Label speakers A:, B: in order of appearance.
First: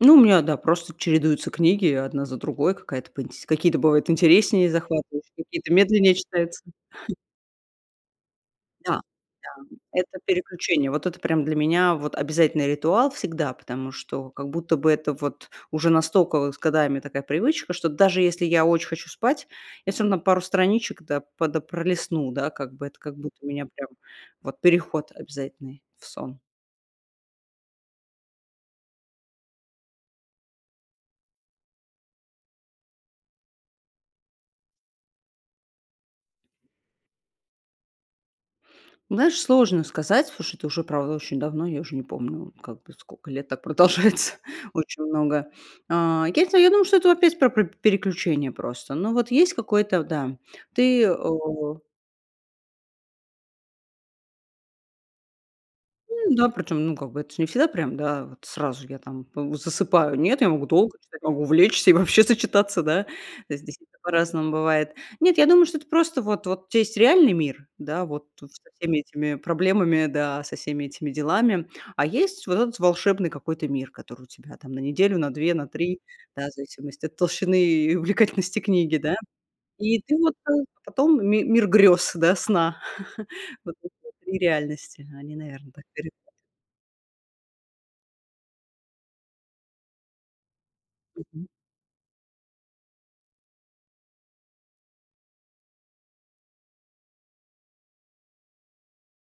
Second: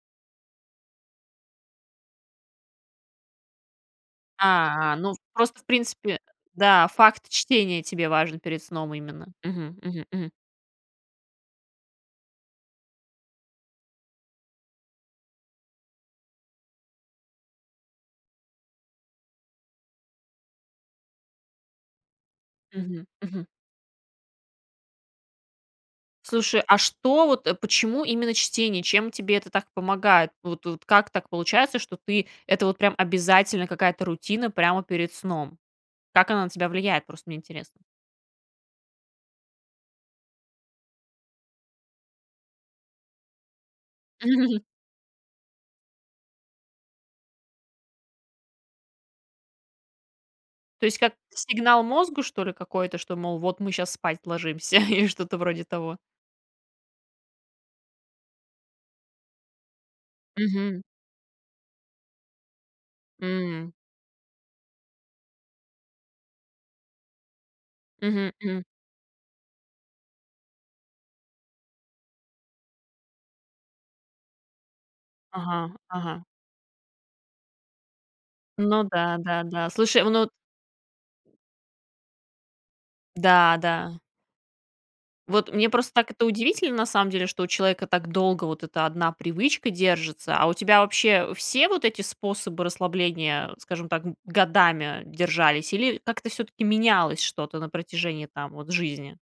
A: Ну, у меня, да, просто чередуются книги одна за другой, какая-то поинтс какие-то бывают интереснее,
B: А, ну,
A: захватывающие,
B: просто, в
A: какие-то медленнее
B: принципе,
A: читаются.
B: да, факт чтения тебе важен перед сном
A: Да,
B: именно.
A: да,
B: Мгм мгм
A: это
B: мгм.
A: переключение. Вот это прямо для меня вот обязательный ритуал всегда, потому что как будто бы это вот уже настолько с годами такая привычка, что даже если я очень хочу спать, я всё равно пару страничек, да, пода пролистну, да, как бы это,
B: Мгм
A: как будто
B: мгм.
A: у меня прям переход обязательный в сон.
B: Слушай, а что вот, э, почему именно чтение? Чем тебе это так помогает? Вот вот как так получается, что ты это вот прям обязательно, какая-то рутина прямо перед сном? Как она на тебя влияет? Просто мне интересно.
A: Знаешь, сложно сказать. Слушай, ты уже, правда, очень давно, я уже не помню, как бы скока лет так продолжается, очень много. А, я те я думаю, что это опять про переключение просто. Ну вот есть какое-то Да,
B: То есть,
A: ты, э
B: как сигнал мозгу что ли какой-то, что мол, вот мы сейчас спать ложимся или что-то вроде того?
A: М, да, причём, ну как бы это ж не всегда прям да, вот сразу я там, п засыпаю. Нет, я могу
B: Мгм.
A: долго, читать, могу увлечься и вообще зачитаться, да.
B: М.
A: Здесь это по-разному бывает. Нет, я думаю, что это просто вот вот у тя есть реальный мир, да, вот
B: Мгм
A: со
B: мгм.
A: всеми этими проблемами, да, со всеми этими делами, а есть вот этот волшебный какой-то мир, который у тебя там на неделю, на 2, на
B: Ага
A: 3,
B: ага.
A: да, в зависимости от толщины и увлекательности
B: Ну
A: книги, да,
B: да да да,
A: и
B: слушай,
A: ты
B: ну
A: вот, э, потом ми мир грёз, да, сна.
B: Да
A: Вот это
B: да.
A: 3 реальности. Они,
B: Вот мне,
A: наверное, так
B: просто,
A: перед
B: так это
A: вами.
B: удивительно, на самом деле, что у человека так долго вот эта одна привычка держится, а у тебя вообще
A: Мгм.
B: все вот эти способы расслабления, скажем так, годами держались или как-то всё-таки менялось что-то на протяжении там вот жизни?